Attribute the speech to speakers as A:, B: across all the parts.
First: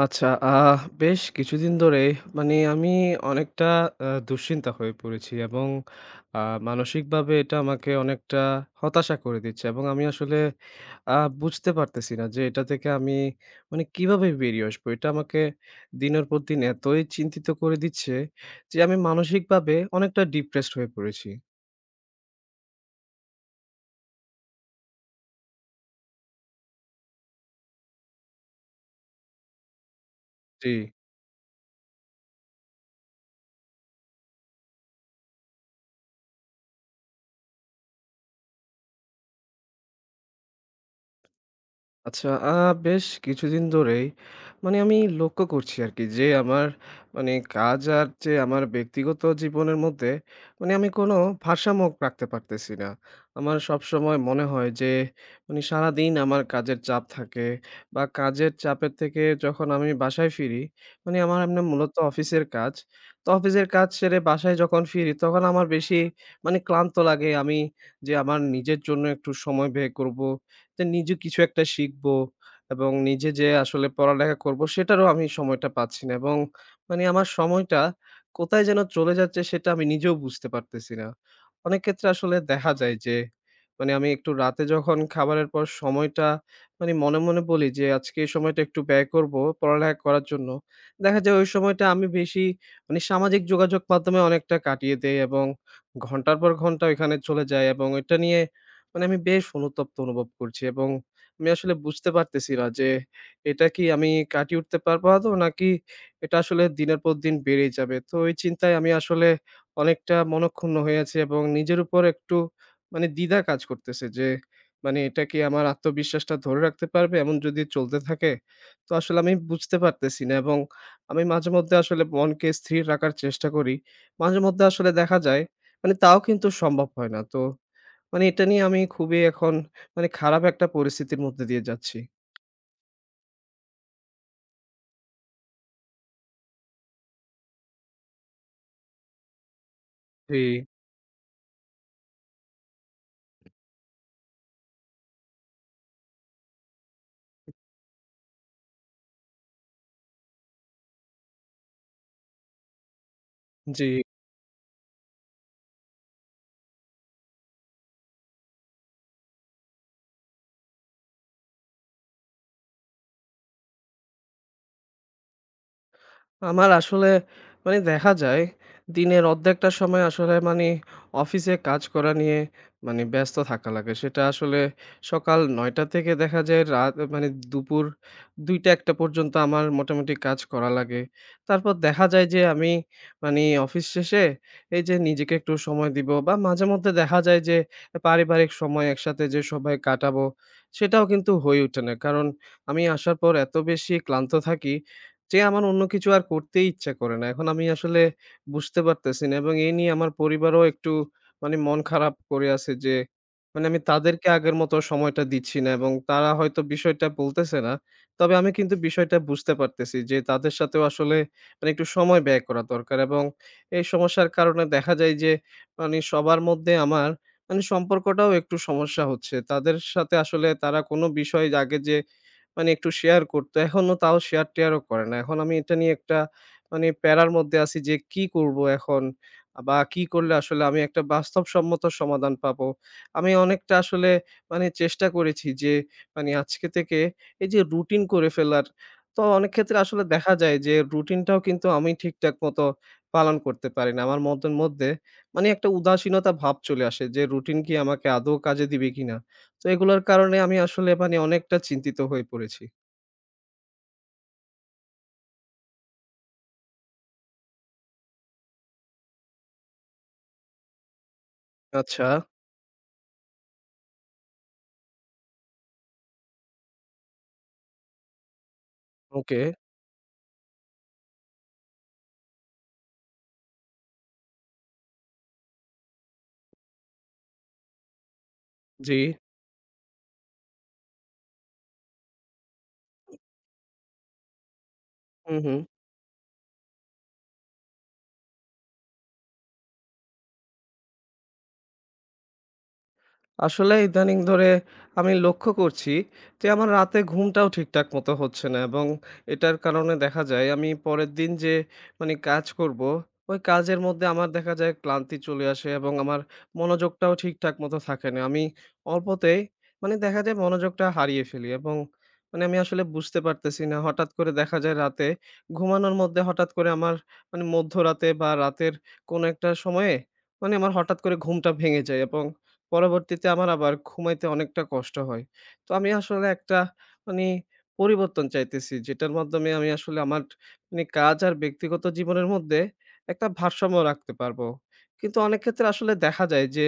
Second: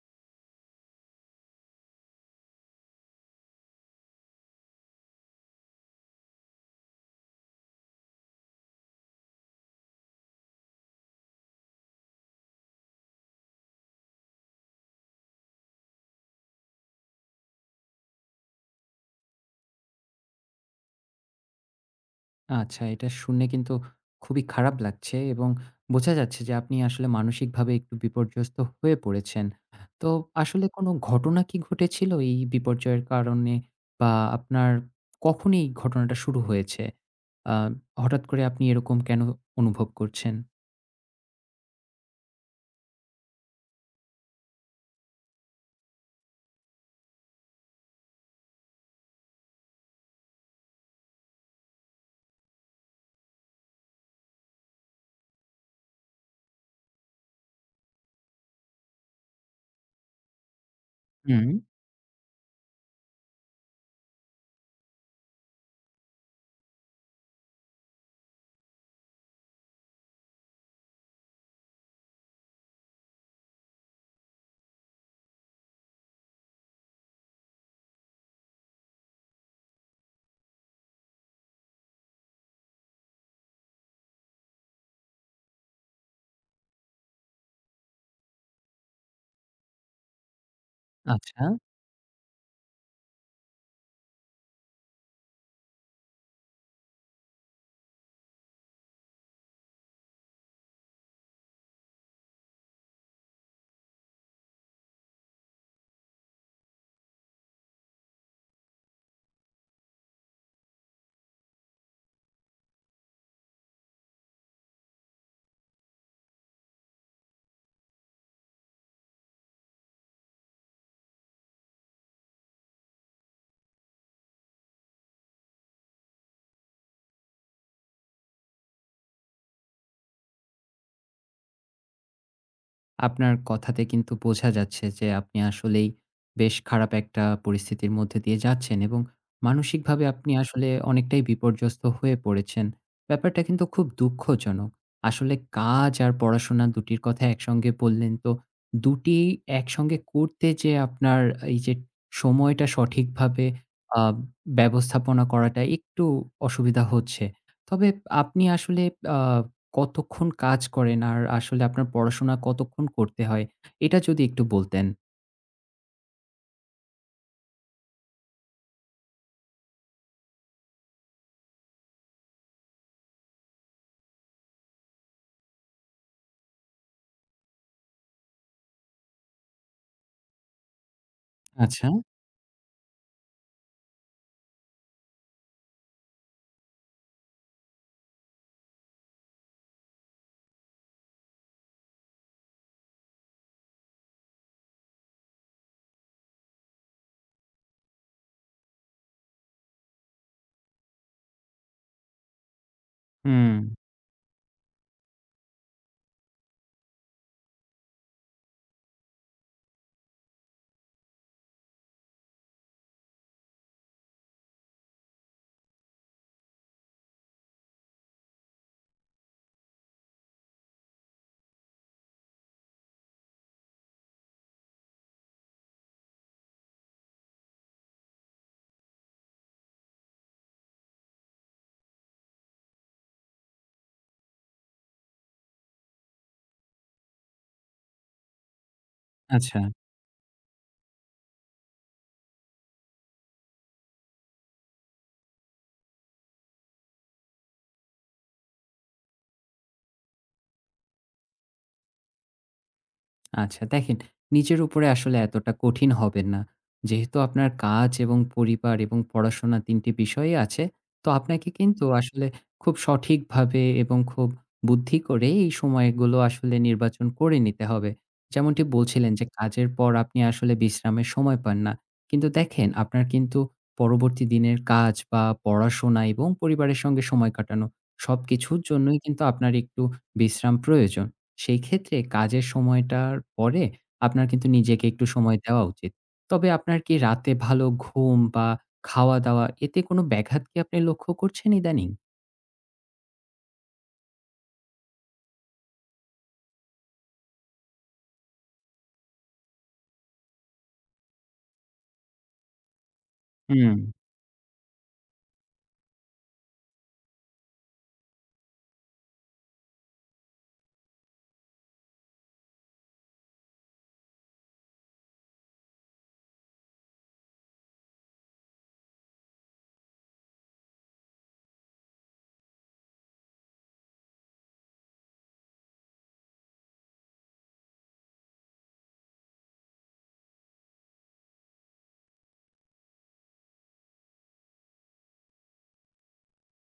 A: আচ্ছা, বেশ কিছুদিন ধরে মানে আমি অনেকটা দুশ্চিন্তা হয়ে পড়েছি এবং আ মানসিকভাবে এটা আমাকে অনেকটা হতাশা করে দিচ্ছে, এবং আমি আসলে আ বুঝতে পারতেছি না যে এটা থেকে আমি মানে কিভাবে বেরিয়ে আসবো? এটা আমাকে দিনের পর দিন এতই চিন্তিত করে দিচ্ছে যে আমি মানসিকভাবে অনেকটা ডিপ্রেসড হয়ে পড়েছি।
B: আচ্ছা, এটা শুনে কিন্তু খুবই খারাপ লাগছে এবং বোঝা যাচ্ছে যে আপনি আসলে মানসিকভাবে একটু বিপর্যস্ত হয়ে পড়েছেন। তো আসলে
A: জি।
B: কোনো ঘটনা কি ঘটেছিল এই বিপর্যয়ের কারণে? বা আপনার কখন এই ঘটনাটা শুরু হয়েছে? আ হঠাৎ করে আপনি এরকম কেন অনুভব করছেন?
A: আচ্ছা, বেশ কিছুদিন ধরেই মানে আমি লক্ষ্য করছি আরকি যে, আমার মানে কাজ আর যে আমার ব্যক্তিগত জীবনের মধ্যে মানে আমি কোনো ভারসাম্য রাখতে পারতেছি না। আমার সবসময় মনে হয় যে, মানে সারাদিন আমার কাজের চাপ থাকে, বা কাজের চাপের থেকে যখন আমি বাসায় ফিরি, মানে আমার
B: হুম।
A: এমনে মূলত অফিসের কাজ। তো অফিসের কাজ সেরে বাসায় যখন ফিরি, তখন আমার বেশি মানে ক্লান্ত লাগে। আমি যে আমার নিজের জন্য একটু সময় ব্যয় করব, যে নিজে কিছু একটা শিখব এবং নিজে যে আসলে পড়ালেখা করব, সেটারও আমি সময়টা পাচ্ছি না, এবং মানে আমার সময়টা কোথায় যেন চলে যাচ্ছে সেটা আমি নিজেও বুঝতে পারতেছি না। অনেক ক্ষেত্রে আসলে দেখা যায় যে মানে আমি একটু রাতে যখন খাবারের পর সময়টা মানে মনে মনে বলি যে আজকে এই সময়টা একটু ব্যয় করব পড়ালেখা করার জন্য। দেখা যায়
B: আচ্ছা।
A: ওই সময়টা আমি বেশি মানে সামাজিক যোগাযোগ মাধ্যমে অনেকটা কাটিয়ে দেই, এবং ঘন্টার পর ঘন্টা ওইখানে চলে যায়, এবং এটা নিয়ে মানে আমি বেশ অনুতপ্ত অনুভব করছি, এবং আমি আসলে বুঝতে পারতেছি না যে এটা কি আমি কাটিয়ে উঠতে পারবো আদৌ, নাকি এটা আসলে দিনের পর দিন বেড়েই যাবে। তো এই চিন্তায় আমি আসলে অনেকটা মনঃক্ষুণ্ণ হয়ে আছি, এবং নিজের উপর একটু মানে দ্বিধা কাজ করতেছে যে মানে এটা কি আমার আত্মবিশ্বাসটা ধরে রাখতে পারবে এমন যদি চলতে থাকে? তো আসলে আমি বুঝতে পারতেছি না, এবং আমি মাঝেমধ্যে আসলে মনকে স্থির রাখার চেষ্টা করি। মাঝেমধ্যে আসলে দেখা যায় মানে তাও কিন্তু সম্ভব হয় না। তো মানে এটা নিয়ে আমি খুবই এখন মানে খারাপ একটা পরিস্থিতির মধ্যে দিয়ে যাচ্ছি।
B: আপনার কথাতে কিন্তু বোঝা যাচ্ছে যে আপনি আসলেই বেশ খারাপ একটা পরিস্থিতির মধ্যে দিয়ে যাচ্ছেন এবং মানসিকভাবে আপনি
A: জি,
B: আসলে অনেকটাই বিপর্যস্ত হয়ে পড়েছেন। ব্যাপারটা কিন্তু খুব দুঃখজনক। আসলে কাজ আর পড়াশোনা দুটির কথা একসঙ্গে বললেন তো, দুটি একসঙ্গে করতে যে আপনার এই যে সময়টা সঠিকভাবে
A: জি।
B: আ ব্যবস্থাপনা করাটা একটু অসুবিধা হচ্ছে। তবে আপনি আসলে আ কতক্ষণ কাজ করেন? আর আসলে আপনার পড়াশোনা কতক্ষণ করতে হয়? এটা যদি একটু বলতেন।
A: আমার আসলে মানে দেখা যায় দিনের অর্ধেকটা সময় আসলে মানে অফিসে কাজ করা নিয়ে মানে ব্যস্ত থাকা লাগে। সেটা আসলে সকাল ৯টা থেকে দেখা যায় রাত মানে দুপুর ২টা-১টা পর্যন্ত আমার মোটামুটি কাজ করা লাগে। তারপর
B: আচ্ছা।
A: দেখা যায় যে আমি মানে অফিস শেষে এই যে নিজেকে একটু সময় দিব, বা মাঝেমধ্যে দেখা যায় যে পারিবারিক সময় একসাথে যে সবাই কাটাবো সেটাও কিন্তু হয়ে ওঠে না। কারণ আমি আসার পর এত বেশি ক্লান্ত থাকি যে আমার অন্য কিছু আর করতেই ইচ্ছা করে না। এখন আমি আসলে বুঝতে পারতেছি না, এবং এই নিয়ে আমার পরিবারও একটু মানে মন খারাপ করে আছে যে,
B: হুম।
A: মানে আমি তাদেরকে আগের মতো সময়টা দিচ্ছি না, এবং তারা হয়তো বিষয়টা বলতেছে না। তবে আমি কিন্তু বিষয়টা বুঝতে পারতেছি যে তাদের সাথেও আসলে মানে একটু সময় ব্যয় করা দরকার, এবং এই সমস্যার কারণে দেখা যায় যে মানে সবার মধ্যে আমার মানে সম্পর্কটাও একটু সমস্যা হচ্ছে। তাদের সাথে আসলে তারা কোনো বিষয় আগে যে মানে একটু শেয়ার করতো। এখনো তাও শেয়ার-টেয়ারও করে না। এখন আমি এটা নিয়ে একটা মানে প্যারার মধ্যে আছি যে কি করব এখন? বা কি করলে আসলে আমি একটা বাস্তবসম্মত সমাধান পাবো? আমি অনেকটা আসলে মানে চেষ্টা করেছি যে মানে আজকে থেকে এই যে রুটিন করে ফেলার, তো অনেক
B: আচ্ছা।
A: ক্ষেত্রে আসলে দেখা যায় যে রুটিনটাও কিন্তু আমি ঠিকঠাক মতো পালন করতে পারি না। আমার মধ্যের মধ্যে মানে একটা উদাসীনতা ভাব চলে আসে যে রুটিন কি আমাকে আদৌ কাজে দিবে কিনা? তো এগুলোর কারণে আমি আসলে মানে অনেকটা চিন্তিত হয়ে পড়েছি।
B: আচ্ছা দেখেন, নিজের উপরে আসলে এতটা কঠিন হবেন না। যেহেতু আপনার কাজ এবং পরিবার এবং পড়াশোনা ৩ টি বিষয়ই আছে, তো আপনাকে কিন্তু
A: আচ্ছা,
B: আসলে খুব সঠিকভাবে এবং খুব বুদ্ধি করে এই সময়গুলো আসলে নির্বাচন করে নিতে হবে। যেমনটি বলছিলেন যে
A: ওকে।
B: কাজের পর আপনি আসলে বিশ্রামের সময় পান না। কিন্তু দেখেন আপনার কিন্তু পরবর্তী দিনের কাজ বা পড়াশোনা এবং পরিবারের সঙ্গে সময় কাটানো সবকিছুর
A: জি।
B: জন্যই কিন্তু আপনার একটু বিশ্রাম প্রয়োজন। সেই ক্ষেত্রে কাজের সময়টার পরে আপনার কিন্তু নিজেকে একটু
A: হু,
B: সময়
A: হু।
B: দেওয়া উচিত। তবে আপনার কি রাতে ভালো ঘুম বা খাওয়া-দাওয়া এতে কোনো ব্যাঘাত কি আপনি লক্ষ্য করছেন ইদানিং?
A: আসলে ইদানিং ধরে আমি লক্ষ্য করছি যে আমার রাতে ঘুমটাও ঠিকঠাক মতো হচ্ছে না, এবং এটার কারণে দেখা যায় আমি পরের দিন যে মানে কাজ করব ওই
B: হুম,
A: কাজের মধ্যে আমার দেখা যায় ক্লান্তি চলে আসে, এবং আমার মনোযোগটাও ঠিকঠাক মতো থাকে না। আমি অল্পতেই মানে দেখা যায় মনোযোগটা হারিয়ে ফেলি, এবং মানে আমি আসলে বুঝতে পারতেছি না হঠাৎ করে দেখা যায় রাতে ঘুমানোর মধ্যে হঠাৎ করে আমার মানে মধ্যরাতে বা রাতের কোনো একটা সময়ে মানে আমার হঠাৎ করে ঘুমটা ভেঙে যায়, এবং পরবর্তীতে আমার আবার ঘুমাইতে অনেকটা কষ্ট হয়। তো আমি আসলে একটা মানে পরিবর্তন চাইতেছি, যেটার মাধ্যমে আমি আসলে আমার মানে কাজ আর ব্যক্তিগত জীবনের মধ্যে একটা ভারসাম্য রাখতে পারবো। কিন্তু অনেক ক্ষেত্রে আসলে দেখা যায় যে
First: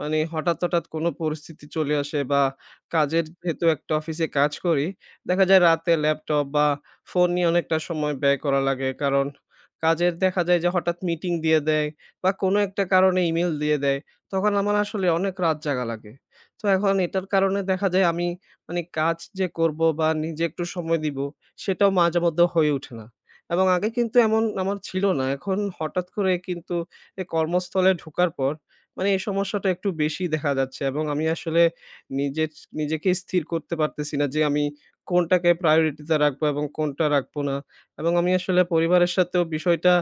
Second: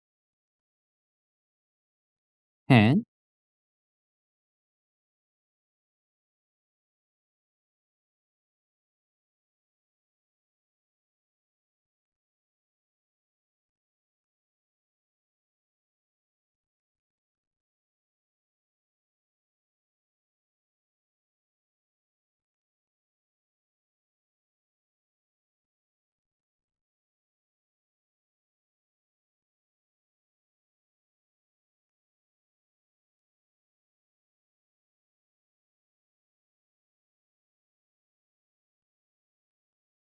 A: মানে হঠাৎ, হঠাৎ কোনো পরিস্থিতি চলে আসে, বা
B: হ্যাঁ,
A: কাজের যেহেতু একটা অফিসে কাজ করি, দেখা যায় রাতে ল্যাপটপ বা ফোন নিয়ে অনেকটা সময় ব্যয় করা লাগে। কারণ কাজের দেখা যায় যে হঠাৎ মিটিং দিয়ে দেয়, বা কোনো একটা কারণে ইমেইল দিয়ে দেয়। তখন আমার আসলে অনেক রাত জাগা লাগে। তো এখন এটার কারণে দেখা যায় আমি মানে কাজ যে করব বা নিজে একটু সময় দিব, সেটাও মাঝেমধ্যে হয়ে ওঠে না। এবং আগে কিন্তু এমন আমার ছিল না। এখন হঠাৎ করে কিন্তু এ কর্মস্থলে ঢোকার পর মানে এই সমস্যাটা একটু বেশি দেখা যাচ্ছে, এবং আমি আসলে নিজের নিজেকে স্থির করতে পারতেছি না যে আমি কোনটাকে priority তে রাখবো এবং কোনটা রাখবো না। এবং আমি আসলে পরিবারের সাথেও বিষয়টা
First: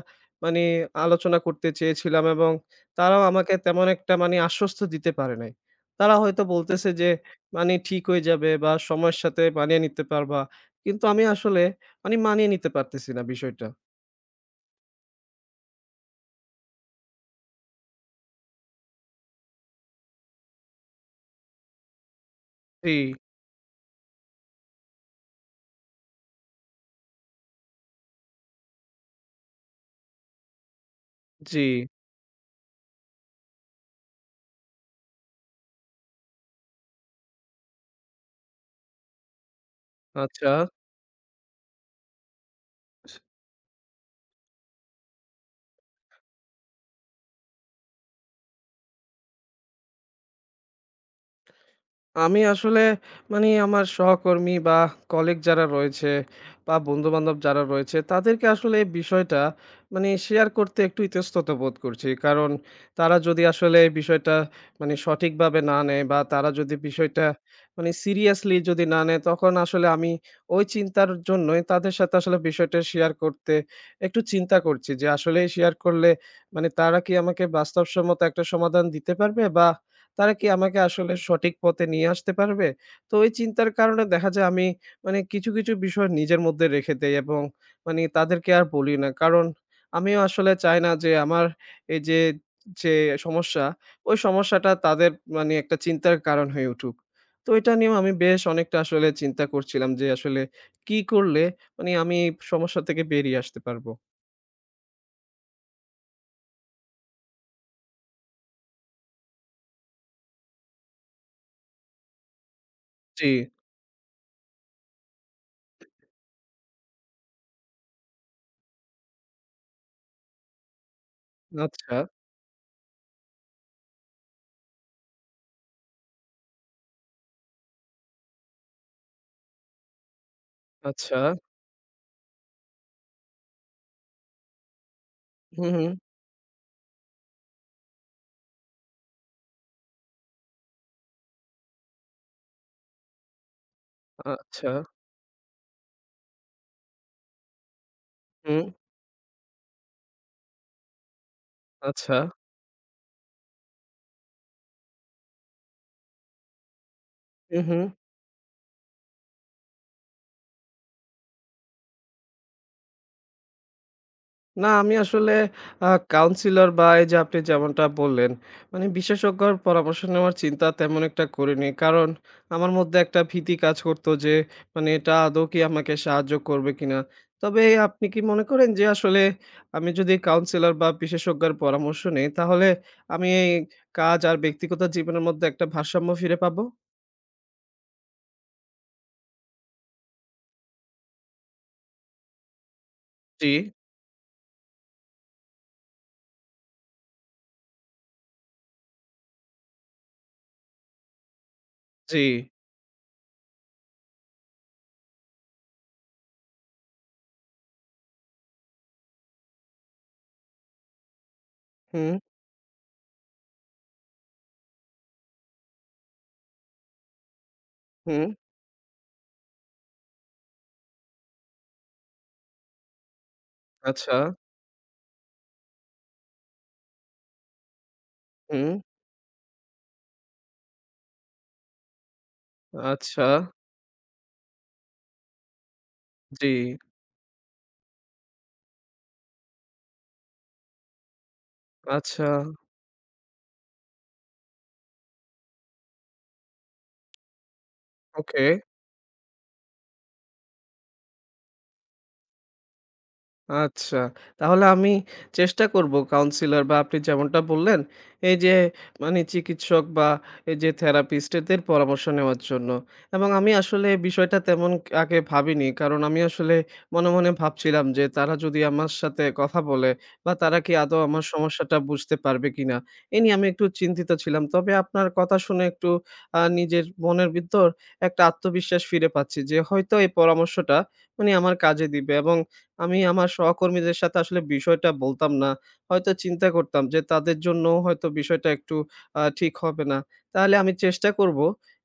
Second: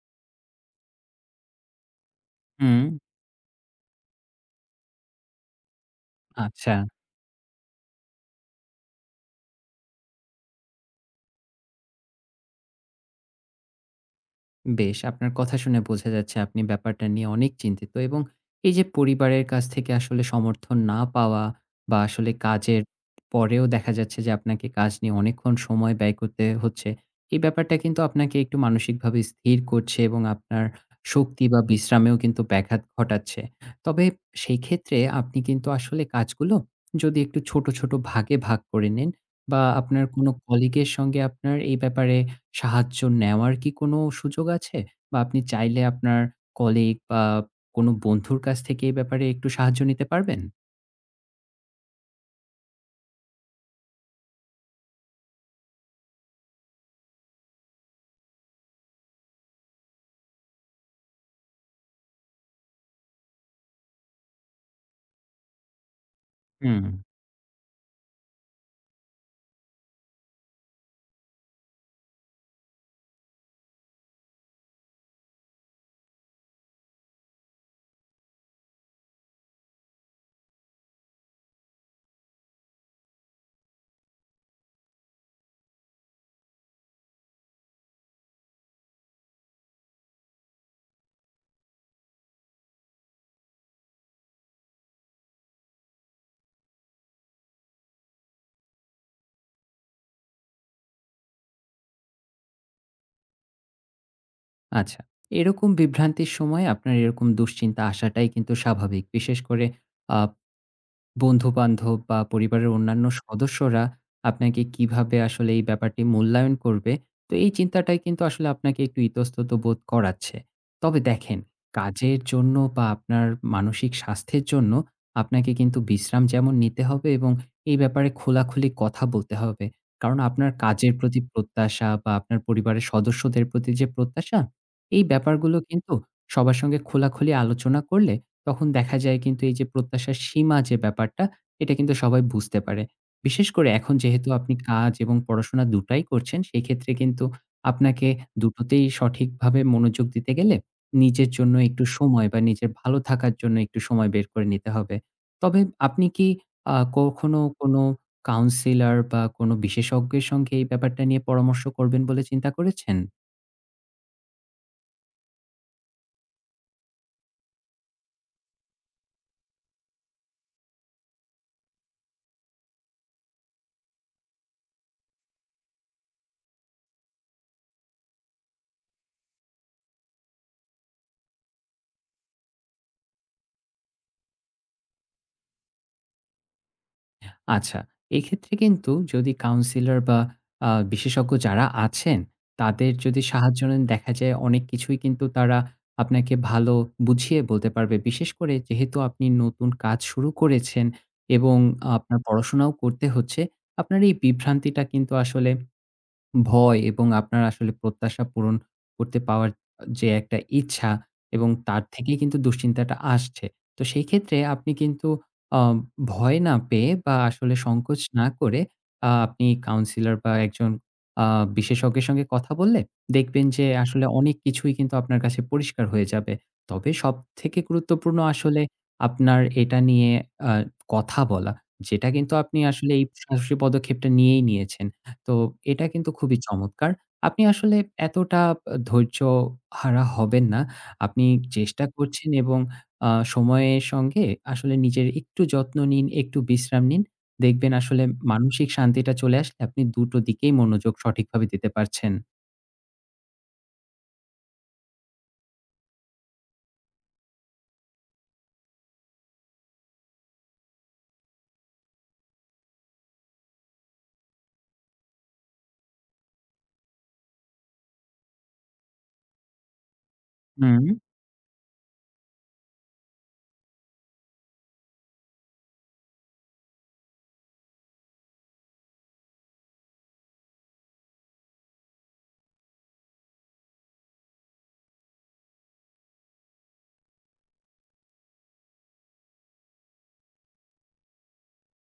A: মানে আলোচনা করতে চেয়েছিলাম, এবং
B: হুম,
A: তারাও আমাকে তেমন একটা মানে আশ্বস্ত দিতে পারে নাই। তারা হয়তো
B: আচ্ছা।
A: বলতেছে যে মানে ঠিক হয়ে যাবে বা সময়ের সাথে মানিয়ে নিতে পারবা। কিন্তু আমি আসলে মানে মানিয়ে নিতে পারতেছি না বিষয়টা।
B: বেশ, আপনার কথা শুনে বোঝা যাচ্ছে আপনি ব্যাপারটা নিয়ে অনেক চিন্তিত এবং এই যে পরিবারের কাছ থেকে আসলে সমর্থন না পাওয়া বা আসলে কাজের
A: জি,
B: পরেও দেখা যাচ্ছে যে আপনাকে কাজ নিয়ে অনেকক্ষণ সময় ব্যয় করতে হচ্ছে। এই ব্যাপারটা কিন্তু আপনাকে একটু মানসিকভাবে স্থির করছে এবং আপনার শক্তি বা
A: জি।
B: বিশ্রামেও কিন্তু ব্যাঘাত ঘটাচ্ছে। তবে সেই ক্ষেত্রে আপনি কিন্তু আসলে কাজগুলো যদি একটু ছোট, ছোট ভাগে ভাগ করে নেন বা আপনার কোনো
A: আচ্ছা।
B: কলিগের সঙ্গে আপনার এই ব্যাপারে সাহায্য নেওয়ার কি কোনো সুযোগ আছে? বা আপনি চাইলে আপনার কলিগ বা কোনো বন্ধুর কাছ থেকে এই ব্যাপারে একটু সাহায্য নিতে পারবেন?
A: আমি আসলে মানে আমার সহকর্মী বা কলিগ যারা রয়েছে বা বন্ধু-বান্ধব যারা রয়েছে তাদেরকে আসলে এই বিষয়টা মানে শেয়ার করতে একটু ইতস্তত বোধ করছি। কারণ তারা যদি আসলে এই বিষয়টা মানে সঠিকভাবে না নেয়, বা তারা যদি
B: হুম,
A: বিষয়টা মানে সিরিয়াসলি যদি না নেয়, তখন আসলে আমি ওই চিন্তার জন্যই তাদের সাথে আসলে বিষয়টা শেয়ার করতে একটু চিন্তা করছি যে আসলেই শেয়ার করলে মানে তারা কি আমাকে বাস্তবসম্মত একটা সমাধান দিতে পারবে, বা তারা কি আমাকে আসলে সঠিক পথে নিয়ে আসতে পারবে? তো ওই চিন্তার কারণে দেখা যায় আমি মানে কিছু, কিছু বিষয় নিজের মধ্যে রেখে দেই, এবং মানে তাদেরকে আর বলি না। কারণ আমিও আসলে চাই না যে আমার এই যে সমস্যা, ওই সমস্যাটা তাদের মানে একটা চিন্তার কারণ হয়ে উঠুক। তো এটা নিয়েও আমি বেশ অনেকটা আসলে চিন্তা করছিলাম যে আসলে কি করলে মানে আমি এই সমস্যা থেকে বেরিয়ে আসতে পারবো?
B: আচ্ছা। এরকম বিভ্রান্তির সময় আপনার এরকম দুশ্চিন্তা আসাটাই কিন্তু স্বাভাবিক। বিশেষ করে আ বন্ধু-বান্ধব বা পরিবারের অন্যান্য হুম।
A: জি।
B: সদস্যরা আপনাকে কিভাবে আসলে এই ব্যাপারটি মূল্যায়ন করবে? তো এই চিন্তাটাই কিন্তু আসলে আপনাকে একটু ইতস্তত বোধ করাচ্ছে। তবে দেখেন,
A: আচ্ছা,
B: কাজের জন্য বা আপনার মানসিক স্বাস্থ্যের জন্য আপনাকে কিন্তু বিশ্রাম যেমন নিতে হবে এবং এই ব্যাপারে খোলাখুলি কথা বলতে হবে। কারণ আপনার কাজের
A: আচ্ছা।
B: প্রতি প্রত্যাশা বা আপনার পরিবারের সদস্যদের প্রতি যে প্রত্যাশা, এই ব্যাপারগুলো
A: হুম, হুম।
B: কিন্তু সবার সঙ্গে খোলাখুলি আলোচনা করলে তখন দেখা যায় কিন্তু এই যে প্রত্যাশার সীমা যে ব্যাপারটা, এটা কিন্তু সবাই বুঝতে পারে। বিশেষ করে এখন যেহেতু আপনি
A: আচ্ছা।
B: কাজ এবং পড়াশোনা দুটাই করছেন, সেক্ষেত্রে কিন্তু আপনাকে
A: হুম,
B: দুটোতেই সঠিকভাবে মনোযোগ দিতে গেলে নিজের জন্য একটু
A: আচ্ছা।
B: সময় বা নিজের ভালো থাকার জন্য একটু সময় বের করে নিতে হবে। তবে আপনি কি কখনো
A: হুম,
B: কোনো
A: হুম।
B: কাউন্সিলর বা কোনো বিশেষজ্ঞের সঙ্গে এই ব্যাপারটা নিয়ে পরামর্শ করবেন বলে চিন্তা করেছেন?
A: না, আমি আসলে আ কাউন্সিলর বা এই যে আপনি যেমনটা বললেন, মানে বিশেষজ্ঞর পরামর্শ নেওয়ার চিন্তা তেমন একটা করিনি। কারণ আমার মধ্যে একটা ভীতি কাজ করত যে, মানে এটা আদৌ কি আমাকে সাহায্য করবে কিনা? তবে আপনি কি মনে করেন যে আসলে আমি যদি কাউন্সিলর বা বিশেষজ্ঞের পরামর্শ নেই, তাহলে আমি এই কাজ আর ব্যক্তিগত জীবনের মধ্যে একটা ভারসাম্য ফিরে পাবো?
B: আচ্ছা, এক্ষেত্রে কিন্তু যদি কাউন্সিলর বা বিশেষজ্ঞ যারা আছেন, তাদের যদি
A: জি,
B: সাহায্য নেন দেখা যায় অনেক কিছুই কিন্তু তারা আপনাকে ভালো বুঝিয়ে বলতে পারবে। বিশেষ করে যেহেতু আপনি নতুন কাজ শুরু করেছেন এবং আপনার
A: জি।
B: পড়াশোনাও করতে হচ্ছে, আপনার এই বিভ্রান্তিটা কিন্তু আসলে ভয় এবং আপনার আসলে প্রত্যাশা পূরণ করতে পাওয়ার যে একটা ইচ্ছা এবং তার
A: হুম,
B: থেকেই কিন্তু দুশ্চিন্তাটা আসছে। তো সেই ক্ষেত্রে আপনি কিন্তু আ ভয় না পেয়ে বা আসলে সংকোচ না
A: হুম।
B: করে আপনি কাউন্সিলর বা একজন আ বিশেষজ্ঞের সঙ্গে কথা বললে দেখবেন যে আসলে
A: আচ্ছা,
B: অনেক কিছুই কিন্তু আপনার কাছে পরিষ্কার হয়ে যাবে। তবে সবথেকে গুরুত্বপূর্ণ আসলে
A: হুম,
B: আপনার এটা নিয়ে আ কথা বলা। যেটা কিন্তু আপনি আসলে এই
A: আচ্ছা,
B: সাহসী পদক্ষেপটা নিয়েই নিয়েছেন। তো এটা কিন্তু খুবই
A: জি,
B: চমৎকার। আপনি আসলে এতটা ধৈর্যহারা হবেন না। আপনি চেষ্টা
A: আচ্ছা,
B: করছেন এবং আ সময়ের সঙ্গে আসলে নিজের একটু যত্ন নিন, একটু বিশ্রাম নিন। দেখবেন আসলে
A: ওকে।
B: মানসিক শান্তিটা চলে আসলে আপনি দুটো দিকেই মনোযোগ সঠিকভাবে দিতে পারছেন।
A: আচ্ছা। তাহলে আমি চেষ্টা করব কাউন্সিলর বা আপনি যেমনটা বললেন, এই যে মানে চিকিৎসক বা এই যে থেরাপিস্ট এদের পরামর্শ নেওয়ার জন্য। এবং আমি আসলে বিষয়টা তেমন আগে ভাবিনি। কারণ আমি আসলে মনে, মনে ভাবছিলাম যে তারা যদি আমার সাথে কথা বলে বা তারা কি
B: হুম,
A: আদৌ আমার সমস্যাটা বুঝতে পারবে কিনা? এ নিয়ে আমি একটু চিন্তিত ছিলাম। তবে আপনার কথা শুনে একটু নিজের মনের ভিতর একটা আত্মবিশ্বাস ফিরে পাচ্ছি যে হয়তো এই পরামর্শটা মানে আমার কাজে দিবে, এবং আমি আমার সহকর্মীদের সাথে আসলে বিষয়টা বলতাম না। হয়তো চিন্তা করতাম যে তাদের জন্যও হয়তো বিষয়টা একটু ঠিক হবে না। তাহলে আমি চেষ্টা করব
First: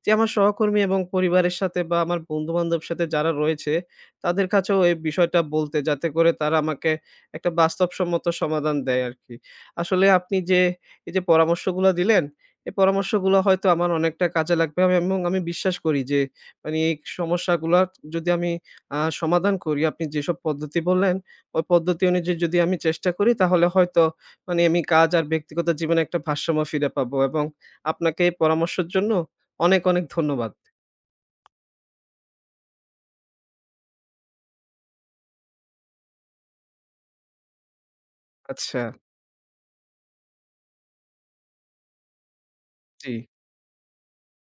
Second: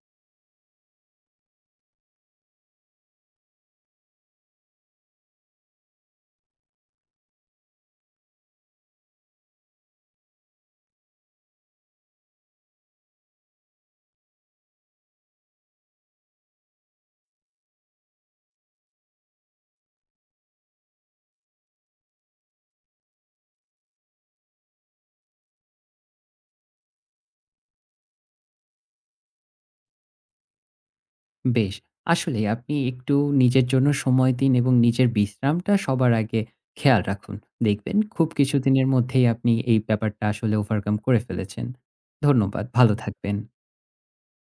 A: যে আমার সহকর্মী এবং পরিবারের সাথে বা আমার বন্ধু-বান্ধব সাথে যারা রয়েছে তাদের কাছেও এই বিষয়টা বলতে, যাতে করে তারা আমাকে একটা বাস্তবসম্মত সমাধান দেয় আরকি। আসলে আপনি যে এই যে পরামর্শগুলা দিলেন, এই পরামর্শগুলো হয়তো আমার অনেকটা কাজে লাগবে আমি, এবং আমি বিশ্বাস করি যে মানে এই সমস্যাগুলা যদি আমি সমাধান করি, আপনি যেসব পদ্ধতি বললেন, ওই পদ্ধতি অনুযায়ী যদি আমি চেষ্টা করি তাহলে হয়তো মানে আমি কাজ আর ব্যক্তিগত জীবনে একটা ভারসাম্য ফিরে পাবো, এবং আপনাকে এই পরামর্শের জন্য অনেক, অনেক ধন্যবাদ।
B: বেশ। আসলেই আপনি একটু নিজের জন্য সময় দিন এবং নিজের বিশ্রামটা সবার আগে খেয়াল রাখুন। দেখবেন খুব
A: আচ্ছা,
B: কিছুদিনের মধ্যেই আপনি এই ব্যাপারটা আসলে ওভারকাম করে ফেলেছেন। ধন্যবাদ। ভালো
A: জি।
B: থাকবেন।